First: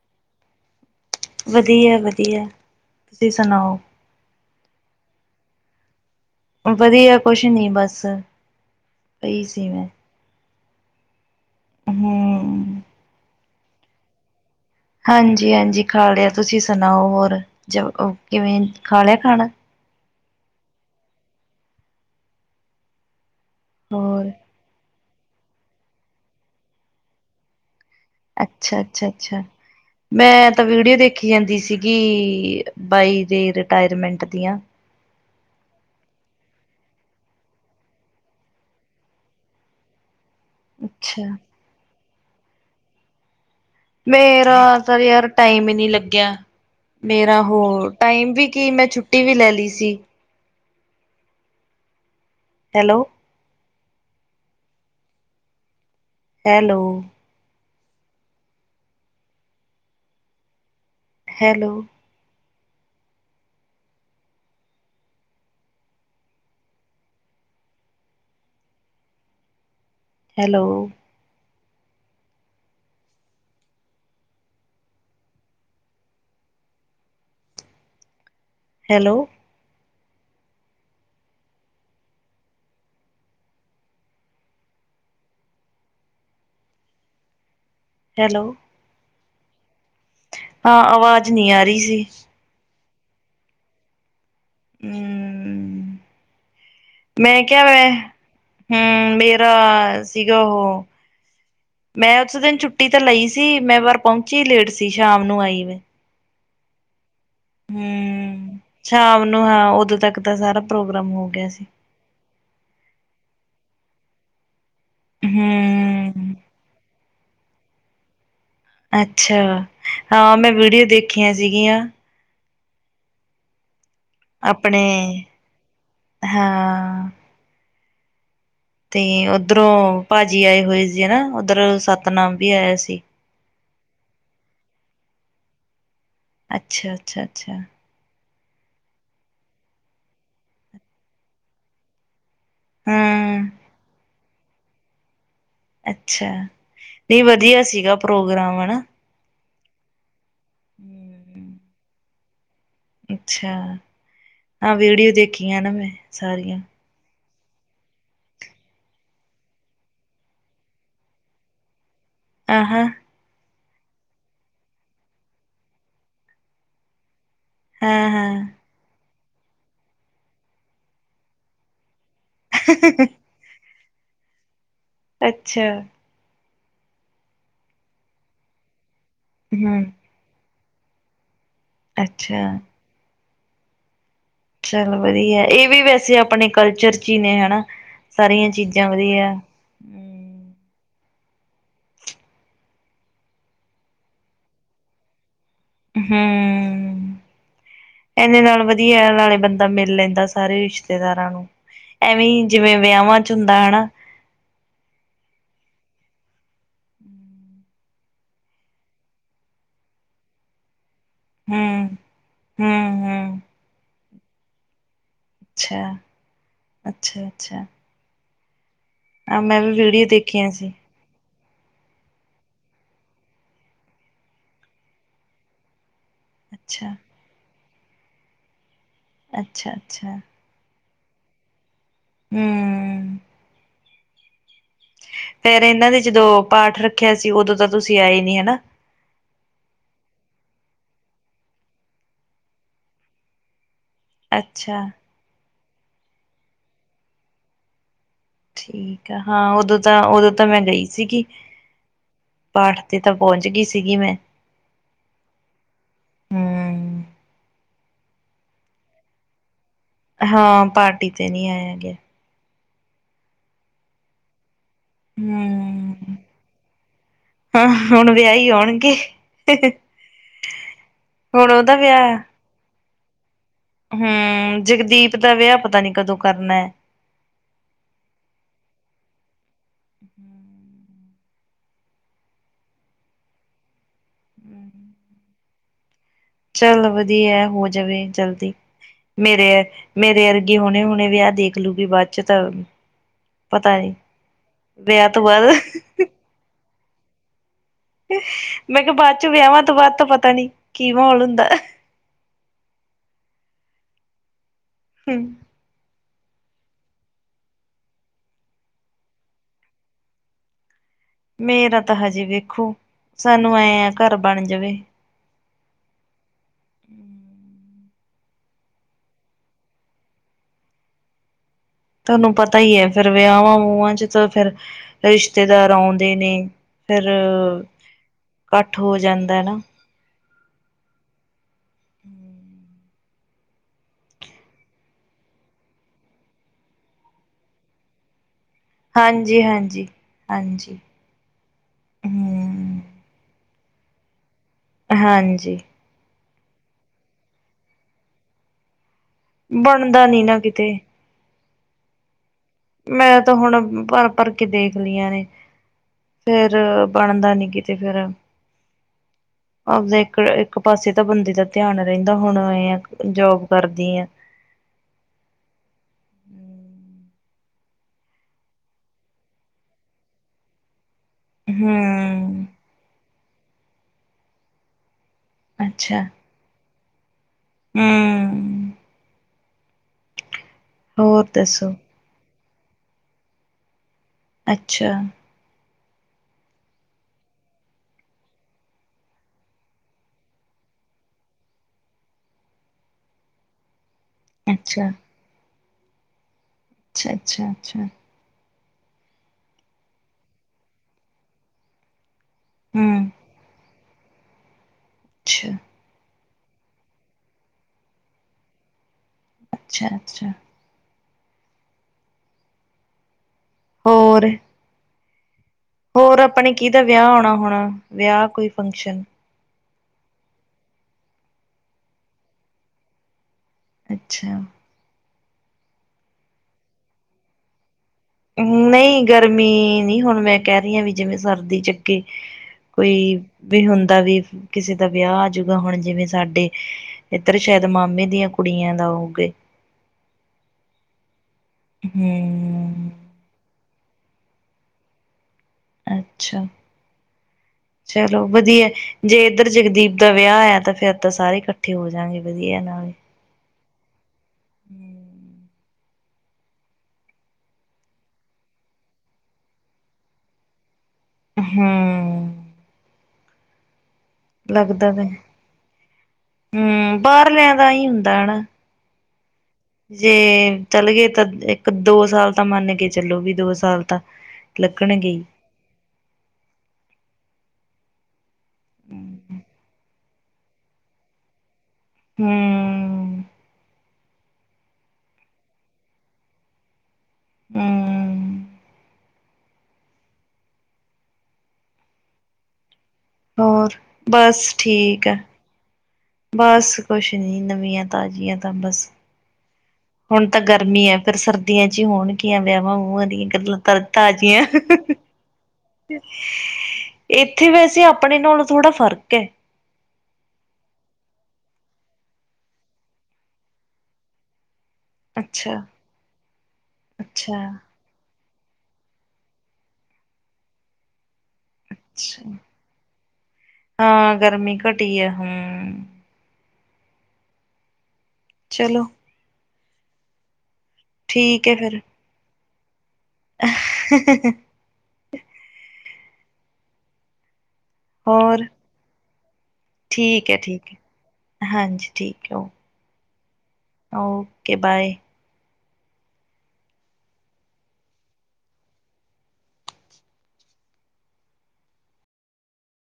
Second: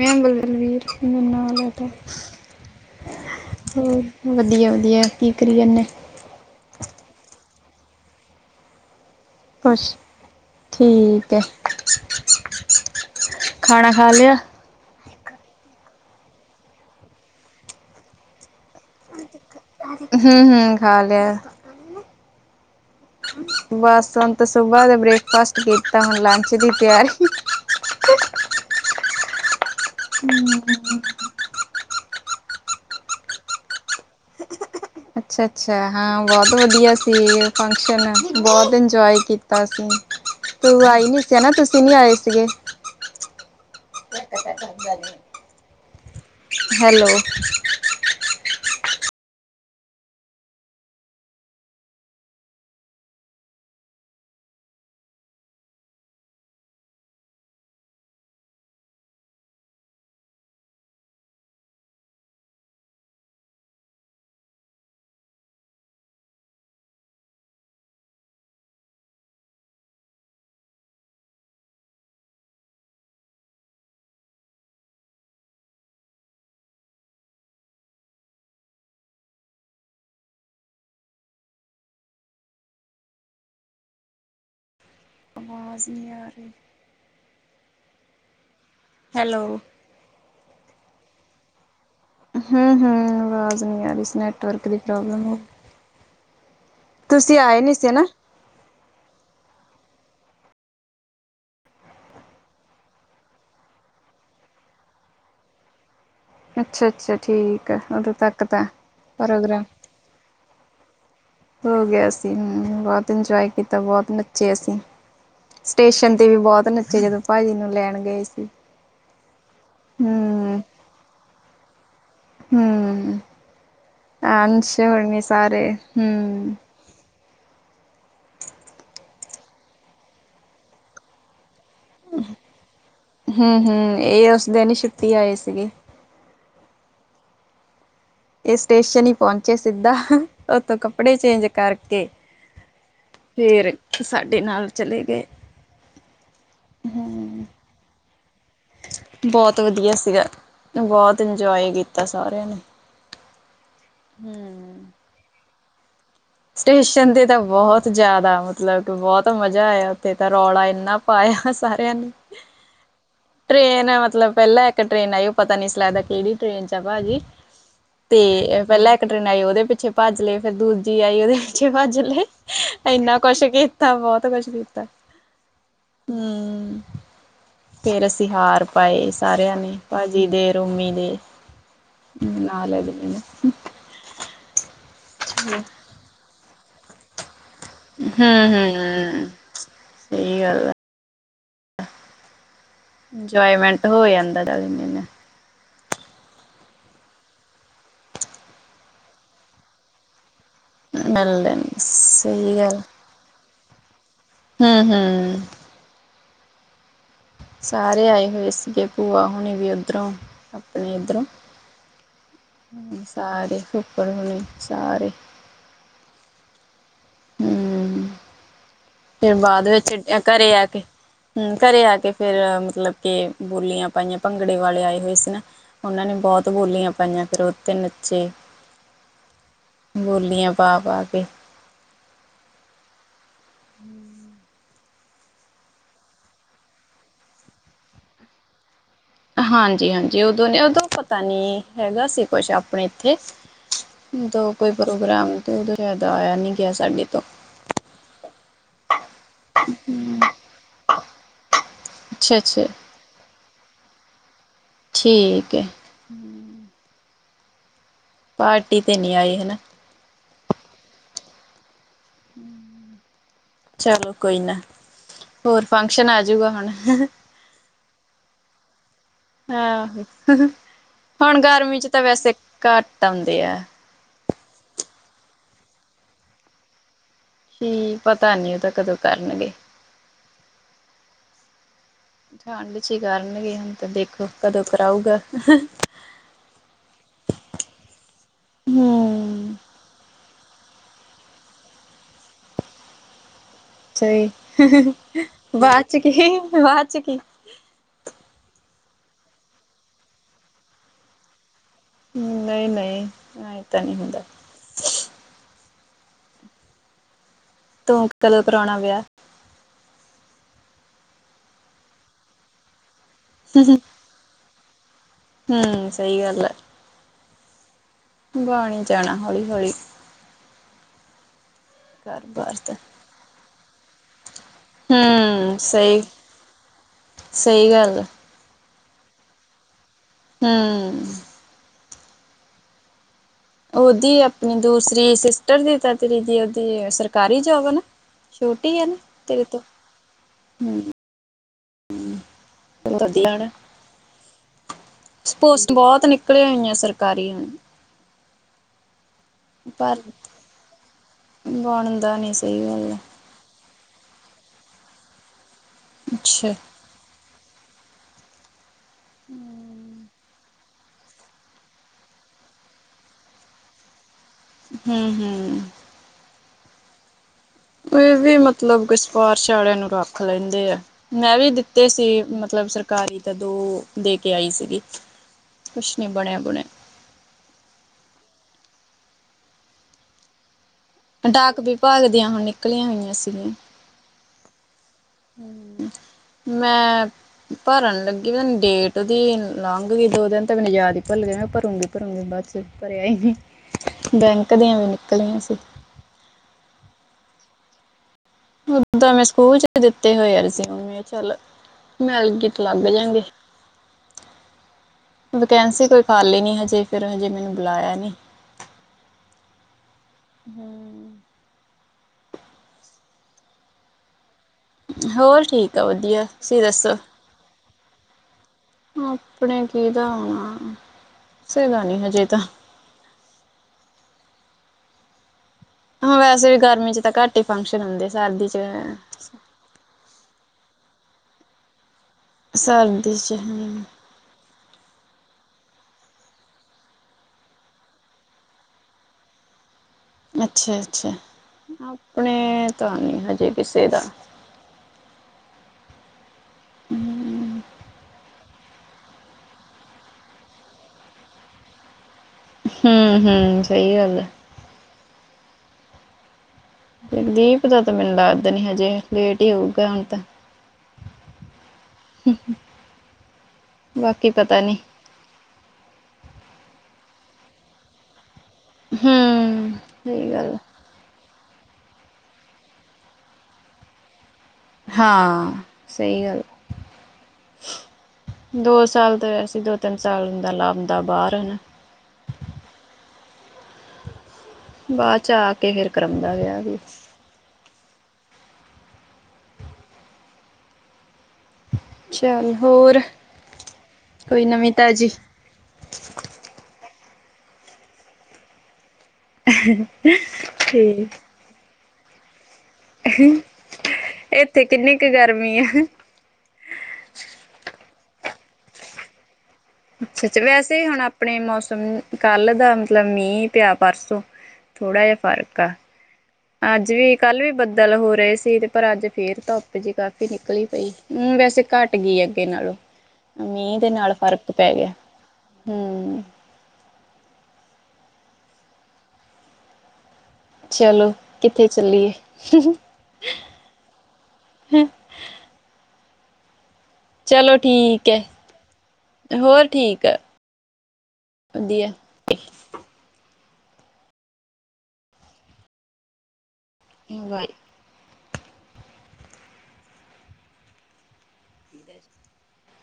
Hello ਵਧੀਆ ਵਧੀਆ ਤੁਸੀਂ ਸੁਣਾਓ ਹੋਰ ਵਧੀਆ ਵਧੀਆ ਕੀ ਕਰੀ ਜਾਨੇ ਵਧੀਆ ਕੁਛ ਨੀ ਬਸ ਪਈ ਸੀ ਕੁਛ ਮੈਂ ਠੀਕ ਹੈ। ਹੂੰ ਖਾਣਾ ਖਾ ਲਿਆ ਹਾਂਜੀ ਹਾਂਜੀ ਖਾ ਲਿਆ ਤੁਸੀਂ ਸੁਣਾਓ ਹੋਰ ਜ ਕਿਵੇਂ ਖਾ ਲਿਆ ਖਾਣਾ। ਹੂੰ ਹੂੰ ਖਾ ਲਿਆ। ਬਸ ਹੋਰ ਹੁਣ ਤੇ ਸੁਬਾ ਦੇ ਬ੍ਰੇਕ ਫਾਂਸਟ ਕੀਤਾ ਹੁਣ ਲੰਚ ਦੀ ਤਿਆਰੀ ਅੱਛਾ ਅੱਛਾ ਅੱਛਾ ਮੈਂ ਤਾਂ ਵੀਡੀਓ ਦੇਖੀ ਜਾਂਦੀ ਸੀ। ਕੀ ਬਾਈ ਦੇ ਰਿਟਾਇਰਮੈਂਟ ਦੀਆਂ ਅੱਛਾ ਅੱਛਾ ਹਾਂ ਬਹੁਤ ਵਧੀਆ ਸੀ ਫੰਕਸ਼ਨ ਬਹੁਤ ਇੰਜੋਏ ਕੀਤਾ ਸੀ। ਤੂੰ ਆਈ ਨੀ ਅੱਛਾ ਸੀ ਹੇਨਾ ਤੁਸੀਂ ਨੀ ਆਏ ਸੀ। [unintelligible] ਮੇਰਾ ਤਾ ਯਾਰ ਟਾਈਮ ਹੀ ਨੀ ਲੱਗ ਗਿਆ ਹੈਲੋ ਮੇਰਾ ਹੋਰ ਟਾਈਮ ਵੀ ਕਿ ਮੈਂ ਛੁੱਟੀ ਵੀ ਲੈ ਲਈ ਸੀ। Hello hello hello hello hello ਆਵਾਜ਼ ਨਹੀਂ ਆ ਰਹੀ। ਹੈਲੋ ਹੈਲੋ ਹਾਂ ਆਵਾਜ਼ ਨਹੀ ਆ ਰਹੀ ਸੀ। ਹਮ ਹਮ ਆਵਾਜ਼ ਨਹੀਂ ਆਨੈ ਨੈੱਟਵਰਕ ਦੀ ਪ੍ਰੋਬਲਮ ਹੈ। ਹਮ ਮੈਂ ਕਿਹਾਿਆ ਮੈਂ ਹਮ ਮੇਰਾ ਸੀਗਾ। ਉਹ ਮੈਂ ਉਸ ਦਿਨ ਛੁੱਟੀ ਤਾਂ ਲਈ ਸੀ। ਮੈਂ ਵਾਰ ਪਹੁੰਚੀ ਲੇਟ ਸੀ। ਸ਼ਾਮ ਨੂੰ ਆਈ ਮੈਂ ਅੱਛਾ ਅੱਛਾ ਹਮ ਸ਼ਾਮ ਨੂੰ। ਪ੍ਰੋਗਰਾਮ ਹਾਂ ਉਦੋਂ ਤੱਕ ਤਾਂ ਸਾਰਾ ਪ੍ਰੋਗਰਾਮ ਹੋ ਗਿਆ। ਸੀ ਹੋ ਗਿਆ ਸੀ। ਹਮ ਬਹੁਤ ਇੰਜੋਏ ਕੀਤਾ ਤਾਂ ਬਹੁਤ ਨੱਚੇ ਅਸੀਂ ਸਟੇਸ਼ਨ ਤੇ ਹਮ ਵੀ ਬਹੁਤ ਨੱਚੇ। ਜਦੋਂ ਭਾਜੀ ਨੂੰ ਲੈਣ ਗਏ ਸੀ। ਅੱਛਾ। ਹਾਂ ਮੈਂ ਵੀਡੀਓ ਦੇਖੀਆਂ ਸੀਗੀਆਂ। ਹਮ ਆਹ ਅੰਸ਼ ਆਪਣੇ ਹੋਨੀ ਸਾਰੇ ਹਮ ਹਾਂ ਤੇ ਉੱਧਰੋਂ ਭਾਜੀ ਆਏ ਹੋਏ ਸੀ ਹਨਾ। ਉੱਧਰ ਸਤਨਾਮ ਵੀ ਆਇਆ ਸੀ। ਹਮ, ਇਹ ਉਸ ਦਿਨ ਹੀ ਛੁੱਤੀ ਆਈ ਸੀਗੀ ਅੱਛਾ, ਅੱਛਾ ਅੱਛਾ। ਇਹ ਸਟੇਸ਼ਨ ਹੀ ਪਹੁੰਚੇ ਸਿੱਧਾ ਓਥੋਂ ਕੱਪੜੇ ਚੇਂਜ ਕਰਕੇ। ਹਮ ਫੇਰ ਸਾਡੇ ਨਾਲ ਚਲੇ ਗਏ ਅੱਛਾ ਨਹੀਂ। ਵਧੀਆ ਸੀਗਾ ਪ੍ਰੋਗਰਾਮ ਹਨਾ। ਬਹੁਤ ਵਧੀਆ ਸੀਗਾ। ਬਹੁਤ ਇੰਜੋਏ ਕੀਤਾ ਸੀ ਸਾਰਿਆਂ ਨੇ ਅੱਛਾ, ਹੂੰ। ਹਾਂ। ਵੀਡੀਓ ਦੇਖੀ। ਨਾ ਮੈਂ ਸਾਰੀਆਂ ਸਟੇਸ਼ਨ ਤੇ ਤਾਂ ਬਹੁਤ ਜਿਆਦਾ ਮਤਲਬ ਕਿ ਬਹੁਤ ਮਜ਼ਾ ਆਇਆ। ਉੱਥੇ ਤਾਂ ਰੌਲਾ ਇੰਨਾ ਪਾਇਆ ਸਾਰਿਆਂ ਨੇ ਆਹ ਹਾਂ ਟ੍ਰੇਨ ਮਤਲਬ। ਪਹਿਲਾਂ ਇੱਕ ਟ੍ਰੇਨ ਆਈ। ਉਹ ਪਤਾ ਨੀ ਸੀ ਲਗਦਾ ਕਿਹੜੀ ਟੇਨ ਚ ਆ ਭਾਜੀ। ਹਾਂ ਹਾਂ ਤੇ ਪਹਿਲਾਂ ਏਕ ਟ੍ਰੇਨ ਆਈ ਉਹਦੇ ਪਿੱਛੇ ਭੱਜ ਲਏ। ਫਿਰ ਦੂਜੀ ਆਈ ਉਹਦੇ ਪਿੱਛੇ ਭੱਜ ਲਏ। ਇਨਾ ਕੁਸ਼ ਕੇ ਤਾਂ ਬਹੁਤ ਕਛ ਹਮ ਅੱਛਾ ਹਮ ਫੇਰ ਅਸੀਂ ਹਾਰ ਪਾਏ ਸਾਰਿਆਂ ਨੇ ਹੂੰ ਭਾਜੀ ਦੇ ਰਮੀਲੇ ਹਮ ਅੱਛਾ ਨਾਲ ਲ ਨੇ ਅਠ ਚੱਲ ਵਧੀਆ ਇਹ ਵੀ ਵੈਸੇ ਆਪਣੇ ਕਲਚਰ ਚ ਹੀ ਨੇ ਹਨਾ ਸਾਰੀਆਂ ਹਮ ਹਮ। ਚੀਜ਼ਾਂ ਹਮ ਵਧੀਆ ਸਹੀ ਹੂੰ ਗੱਲ ਆ। ਇੰਜੋਏਮੈਂਟ ਹੋ ਜਾਂਦਾ ਹਮ, ਇਹੇ ਨਾਲ ਵਧੀਆ ਨਾਲੇ ਬੰਦਾ ਮਿਲ ਲੈਂਦਾ। ਸਾਰੇ ਰਿਸ਼ਤੇਦਾਰਾਂ ਨੂੰ ਬੈਲੈਂਸ, ਐਵੇਂ ਸਹੀ ਗੱਲ ਜਿਵੇਂ ਵਿਆਹਾਂ ਚ ਹੁੰਦਾ। ਹਨਾ? ਹ ਹਮ ਹਮ ਸਾਰੇ ਆਏ ਹੋਏ ਸੀਗੇ। ਭੂਆ ਹੁਣੀ ਵੀ, ਉਧਰੋਂ ਆਪਣੇ ਇੱਧਰੋਂ ਹੂੰ ਹੂੰ ਹੂੰ ਸਾਰੇ ਸੁ ਪੜ ਬਣੀ ਸਾਰੇ ਅੱਛਾ ਅੱਛਾ ਅੱਛਾ। ਹਮ ਫਿਰ ਹਾਂ ਮੈਂ ਬਾਅਦ ਵੀ ਵਿੱਚ ਵੀਡੀਓ ਦੇਖੀਆਂ ਘਰੇ ਆ ਸੀ ਕੇ ਹਮ। ਘਰੇ ਆ ਕੇ ਫੇਰ ਮਤਲਬ ਕੇ ਬੋਲੀਆਂ ਪਾਈਆਂ, ਭੰਗੜੇ ਵਾਲੇ ਆਏ ਹੋਏ ਸੀ ਨਾ। ਉਹਨਾਂ ਨੇ ਬਹੁਤ ਅੱਛਾ ਬੋਲੀਆਂ ਪਾਈਆਂ ਫਿਰ ਤੇ ਨੱਚੇ ਅੱਛਾ ਅੱਛਾ ਬੋਲੀੀਆਂ ਪਾ ਪਾ ਵੀ ਹਮ ਹਮ ਫੇਰ ਇਹਨਾਂ ਦੇ ਜਦੋਂ ਪਾਠ ਰੱਖਿਆ ਸੀ। ਉਦੋਂ ਤਾਂ ਤੁਸੀਂ ਆਏ ਨੀ ਹੈ ਹਾਂਜੀ ਹਾਂਜੀ। ਉਦੋਂ ਨੇ ਉਦੋਂ ਪਤਾ ਨੀ ਹੈਗਾ ਸੀ ਕੁਛ। ਆਪਣੇ ਇੱਥੇ ਤੋਂ ਕੋਈ ਅੱਛਾ ਪ੍ਰੋਗਰਾਮ ਉਹਦੋਂ ਫਿਰ ਆਇਆ ਨਹੀਂ ਗਿਆ ਸਾਡੇ ਤੋਂ ਠੀਕ ਆ। ਹਾਂ ਉਦੋਂ ਤਾਂ ਉਦੋਂ ਤਾਂ ਮੈਂ ਗਈ ਸੀਗੀ। ਅੱਛਾ ਅੱਛਾ ਪਾਠ ਤੇ ਤਾਂ ਪਹੁੰਚ ਗਈ ਸੀ ਸੀਗੀ ਮੈਂ ਠੀਕ ਹੈ ਹੂੰ ਪਾਰਟੀ ਤੇ ਨੀ ਆਏ ਹਨਾ ਹਾਂ ਪਾਰਟੀ ਤੇ ਨਹੀਂ ਆਇਆ ਗਿਆ। ਚਲੋ ਕੋਈ ਨਾ ਹੋਰ ਫੰਕਸ਼ਨ ਹੂੰ ਆਜੂਗਾ ਹੁਣ ਹਾਂ ਹੁਣ ਵਿਆਹੀ ਆਉਣਗੇ। ਆਹੋ ਹੁਣ ਗਰਮੀ ਚ ਤਾਂ ਵੈਸੇ ਘਟ ਹ ਹਮ ਜਗਦੀਪ ਦਾ ਵਿਆਹ ਪਤਾ ਨੀ ਕਦੋਂ ਕਰਨਾ। ਕੀ ਪਤਾ ਨੀ ਉਹ ਤਾਂ ਕਦੋਂ ਕਰਨਗੇ। ਠੰਡ ਚ ਹੀ ਕਰਨਗੇ ਹੁਣ ਤੇ ਦੇਖੋ ਕਦੋਂ ਕਰਾਊਗਾ। ਚੱਲ ਵਧੀਆ ਹੋ ਜਾਵੇ ਜਲਦੀ ਮੇਰੇ ਹਮ ਮੇਰੇ ਯਰ। ਇਹ ਹੁਣੇ ਹੁਣੇ ਵਿਆਹ ਦੇਖ ਲੂਗੀ ਬਾਅਦ ਚ ਤਾਂ ਪਤਾ ਨੀ ਸਹੀ ਵਿਆਹ ਤੋਂ ਬਾਅਦ ਬਾਦ ਚ ਕੀ ਬਾ ਚ ਕੀ ਮੈਂ ਕਿਹਾ ਬਾਅਦ ਚ ਵਿਆਹਵਾਂ ਤੋਂ ਬਾਅਦ ਤਾਂ ਪਤਾ ਨੀ ਕੀ ਮਾਹੌਲ ਹੁੰਦਾ। ਨਹੀਂ, ਨਹੀਂ ਇਹ ਤਾਂ ਨਹੀ ਹੁੰਦਾ। ਹਮ ਤੂੰ ਕਦੋਂ ਕਰਾਉਣਾ ਵਿਆਹ। ਮੇਰਾ ਤਾਂ ਹਜੇ ਵੇਖੋ। ਸਾਨੂੰ ਐਂ ਆ ਘਰ ਬਣ ਜਾਵੇ। ਹਮ ਸਹੀ ਗੱਲ। ਹਮ। ਬਾਣੀ ਜਾਣਾ ਹੌਲੀ ਹੌਲੀ। ਘਰ ਤੁਹਾਨੂੰ ਬਾਰ ਪਤਾ ਤਾਂ ਹੀ ਹੈ ਫੇਰ ਵਿਆਹ ਵਾਂ ਵ ਆਂ ਚ ਫਿਰ ਹਮ ਰਿਸ਼ਤੇਦਾਰ ਸਹੀ ਆਉਂਦੇ ਨੇ ਫੇਰ ਕੱਠ ਸਹੀ ਗੱਲ ਕੱਠ ਹੋ ਜਾਂਦਾ ਨਾ ਹਮ ਹਮ ਉਦੀ ਆਪਣੀ ਦੂਸਰੀ ਸਿਸਟਰ ਦੀ ਤੇਰੀ ਦੀ ਉਹਦੀ ਸਰਕਾਰੀ ਜੋਬ ਹੈ ਨਾ ਛੋਟੀ ਹੈ ਨਾ ਹਾਂਜੀ, ਤੇਰੇ ਤੋਂ ਹਾਂਜੀ ਹਾਂਜੀ ਹਮ ਹਮ ਵਧੀਆ ਨਾ। ਹਾਂਜੀ ਸਪੋਰਸ ਬਹੁਤ ਨ ਪੜੇ ਹੋਆਂ ਸਰਕਾਰੀ ਹੋ ਬਣਦਾ ਨੀ ਨਾ ਕਿਤੇ ਬਣਦਾ ਨੀ ਸ ਮੇਰਾ ਤਾਂ ਹੁਣ ਭਰ ਭਰ ਕੇ ਦੇਖ ਲਈਆਂ ਨੇ ਅੱਛਾ ਫੇਰ ਬਣਦਾ ਨੀ ਕੀ- ਤੇ ਗਰਮ ਹਜੇ ਇਕ ਐ ਇੱਕ ਪਾਸੇ ਤਾਂ ਬੰਦੇ ਦਾ ਧਿਆਨ ਰੇਂਦਾ ਹੁਣ ਏਆਂ ਜੋਬ ਕਰਦੀ ਆਂ। ਹੂੰ ਹੂੰ ਏ ਵੀ ਮਤਲਬ ਕੋਈ ਸ਼ਪਾਰਸ਼ ਆਲਿਆਂ ਨੂੰ ਰੱਖ ਲੈਂਦੇ ਐ ਮੈਂ ਵੀ ਦਿੱਤੇ ਸੀ ਹੂੰ ਮਤਲਬ ਸਰਕਾਰੀ- ਤਦੋਂ ਦੇ ਕੇ ਆਈ ਸੀਗੀ। ਕੁਛ ਅੱਛਾ ਨੀ ਬਣਿਆ ਬੁਣਿਆ। ਹੂੰ ਹੋਰ ਡਾਕ ਦੱਸੋ ਵਿਭਾਗ ਦੀਆਂ ਹੁਣ- ਨਿਕਲੀਆਂ ਹੋਈਆਂ ਸੀਗੀਆਂ। ਅੱਛਾ ਹ ਮੈਂ ਭਰਨ ਲੱਗੀ ਮ ਡੇਟ ਦੀ ਲੰਘ ਗਈ ਦੋ ਦਿਨ ਤੇ ਮੈਨੂੰ ਯਾਦ ਈ ਭੁਲ ਗਿਆ। ਭਰੂਗੀ -ਭਰੂਗੀ ਬਾਅਦ ਚ ਭਰਿਆ ਈ ਨੀ। ਬੈਂਕ ਦੀਆਂ ਵੀ ਅੱਛਾ ਨਿਕਲੀਆਂ ਸੀ। ਅੱਛਾ -ਅੱਛਾ ਓਦਾ ਮੈਂ ਸਕੂਲ ਚ ਦਿੱਤੇ ਹੋਏ ਰਜਊਮ ਚੱਲ ਮਿਲ- ਕਿਤਾ ਲੱਗ ਹੂੰ ਜਾਂਗੇ। ਅੱਛਾ ਵਕੈਂਸੀ ਕੋਈ- ਖਾਲੇ ਨੀ ਹਜੇ ਫਿਰ ਹਜੇ ਮੈਨੂੰ ਬੁਲਾਇਆ ਨੀ ਅੱਛਾ ਅੱਛਾ ਹੂੰ ਹੋਰ ਹੋਰ ਠੀਕ ਆ ਹੋਰ ਵਧੀਆ ਆਪਣੇ ਤੁਸੀਂ ਕਿਦਾ ਦੱਸੋ ਵਿਆਹ ਓਣਾ ਹੁਣ ਵਿਆਹ ਕੋਈ- ਫੰਕਸ਼ਨ ਆਪਣੇ ਕੀਦਾ ਓਣਾ ਕਿਸੇ ਦਾ ਨੀ ਹਜੇ ਤਾਂ। ਅੱਛਾ ਹਾਂ ਵੈਸੇ ਵੀ ਗਰਮੀ' ਚ ਤਾਂ ਘੱਟ ਈ ਫੰਕਸ਼ਨ- ਹੁੰਦੇ ਸਰਦੀ ਚ ਨਈ ਗਰਮੀ - ਪੈ ਰਿਹਾ ਆ ਜਿਵੇਂ ਸਰਦੀ ਚ ਕੇ ਕੋਈ ਸਰਦੀ ਚ ਵੀ ਹਮ ਹੁੰਦਾ ਵੀ- ਕਿਸੇ ਦਾ ਵਿਆਹ ਆਜੂਗਾ ਹੁਣ ਜਿਵੇਂ ਸਾਡੇ ਏਧਰ ਸ਼ੈਦ ਮਾਮੇ ਦੀਆਂ ਕੁੜੀਆਂ ਦਾ ਹੋਗੇ ਅੱਛਾ ਅੱਛਾ ਆਪਣੇ ਹਮ ਤਾਂ ਨੀ ਹਜੇ ਕਿਸੇ- [unintelligible] ਅੱ ਅੱਛਾ, ਚਲੋ। ਵਧੀਆ, ਜੇ ਇੱਧਰ ਜਗਦੀਪ ਦਾ ਵਿਆਹ ਹੋਯਾ ਤੇ, ਫੇਰ ਤਾਂ ਸਾਰੇ ਇਕੱਠੇ ਹੋ ਜਾਂਗੇ। ਹੂੰ -ਹੂੰ। ਸਹੀ ਗੱਲ ਹੈ। ਹੂੰ। ਦੀਪ ਦਾ ਤਾਂ ਮੈਨੂੰ ਲੱਗਦਾ ਨੀ ਹਜੇ ਲੇਟ ਹੀ ਹੋਊਗਾ ਹੁਣ ਤਾਂ। ਹਾਂ। ਬਾਕੀ ਪਤਾ ਨੀ ਲੱਗਦਾ ਵਾ ਹੂੰ। ਬਾਹਰਲਿਆਂ ਦਾ ਹੀ ਹੁੰਦਾ ਹੈਨਾ। ਹੂੰ। ਜੇ ਸਹੀ ਗੱਲ ਚੱਲੇ ਗਏ ਤਾਂ ਇੱਕ- ਦੋ ਸਾਲ ਤਾਂ ਮੰਨ ਕੇ ਚਲੋ ਵੀ ਦੋ ਸਾਲ ਤਾਂ ਲੱਗਣਗੇ ਹੀ ਹਾਂ, ਸਹੀ ਗੱਲ। ਦੋ ਸਾਲ ਤਾਂ ਵੈਸੇ ਦੋ- ਤਿੰਨ ਸਾਲ ਬਂਦਾ ਲਾਂਦਾ ਬਾਹਰ ਹੈਨਾ। ਹੂੰ। ਬਾਅਦ ਚ ਆ ਕੇ ਫਿਰ ਕਰਾਉਂਦਾ ਵਿਆਹ ਹੂੰ। ਚੱਲ ਹੋਰ ਹੋਰ, ਕੋਈ ਬਸ ਨਵੀਂ ਠੀਕ ਤਾਜ਼ੀ। ਏ। ਨਈ ਨਵੀਆਂ ਤਾਜ਼ੀਆਂ ਤਾਂ ਬਸ ਹੁਣ ਤਾਂ ਗਰਮੀ ਹੈ, ਠੀਕ। ਫਿਰ ਸਰਦੀਆਂ ਚ ਹੋਣਗੀਆਂਵੇ ਇਹਾ-ਉਹਾਦੀ ਗਲਾਂ ਤਾਜ਼ੀਆਂ ਇੱਥੇ ਕਿੰਨੀ ਕੁ ਗਰਮੀ ਆ। ਇੱਥੇ ਵੈਸੇ ਆਪ ਆਪਣੇ ਨਾਲੋਂ ਥੋੜਾ ਫ਼ਰਕ ਹੈ। ਅੱਛਾ-ਅੱਛਾ ਵੈਸੇ ਹੁਣ ਆਪਣੇ ਮੌਸਮ, ਕੱਲ ਦਾ ਮਤਲਬ ਮੀਂਹ ਪਿਆ ਪਰਸੋਂ ਥੋੜਾ ਜਿਹਾ ਅੱਛਾ ਫ਼ਰਕ ਆ। ਅੱਜ ਵੀ, ਕੱਲ ਅੱਛਾ ਵੀ ਬੱਦਲ ਹੋ ਰਹੇ ਸੀ ਤੇ ਪਰ ਅੱਜ ਫੇਰ ਧੁੱਪ ਜਿਹੀ ਕਾਫ਼ੀ ਨਿਕਲੀ ਪਈ। ਹੂੰ ਵੈਸੇ ਘੱਟ ਗਈ ਅੱਛਾ ਅੱਗੇ ਨਾਲੋਂ, ਮੀਂਹ ਦੇ ਨਾਲ ਹਾਂ ਫ਼ਰਕ ਗਰਮੀ ਪੈ ਗਿਆ। ਘਟੀ ਹੈ ਹੂੰ। ਚਲੋ। ਚਲੋ ਕਿੱਥੇ ਚੱਲੀਏ? ਹੂੰ -ਹੂੰ ਹੇ- ਹੇ ਚਲੋ। ਠੀਕ ਹੈ ਹੋਰ ਹੋਰ ਆ ਠੀਕ ਹੈ ਠੀਕ ਹੈ ਹਾਂਜੀ ਵਧੀਆ ਠੀਕ ਹੈ ਔ। Okay bye. ਬਾਏ।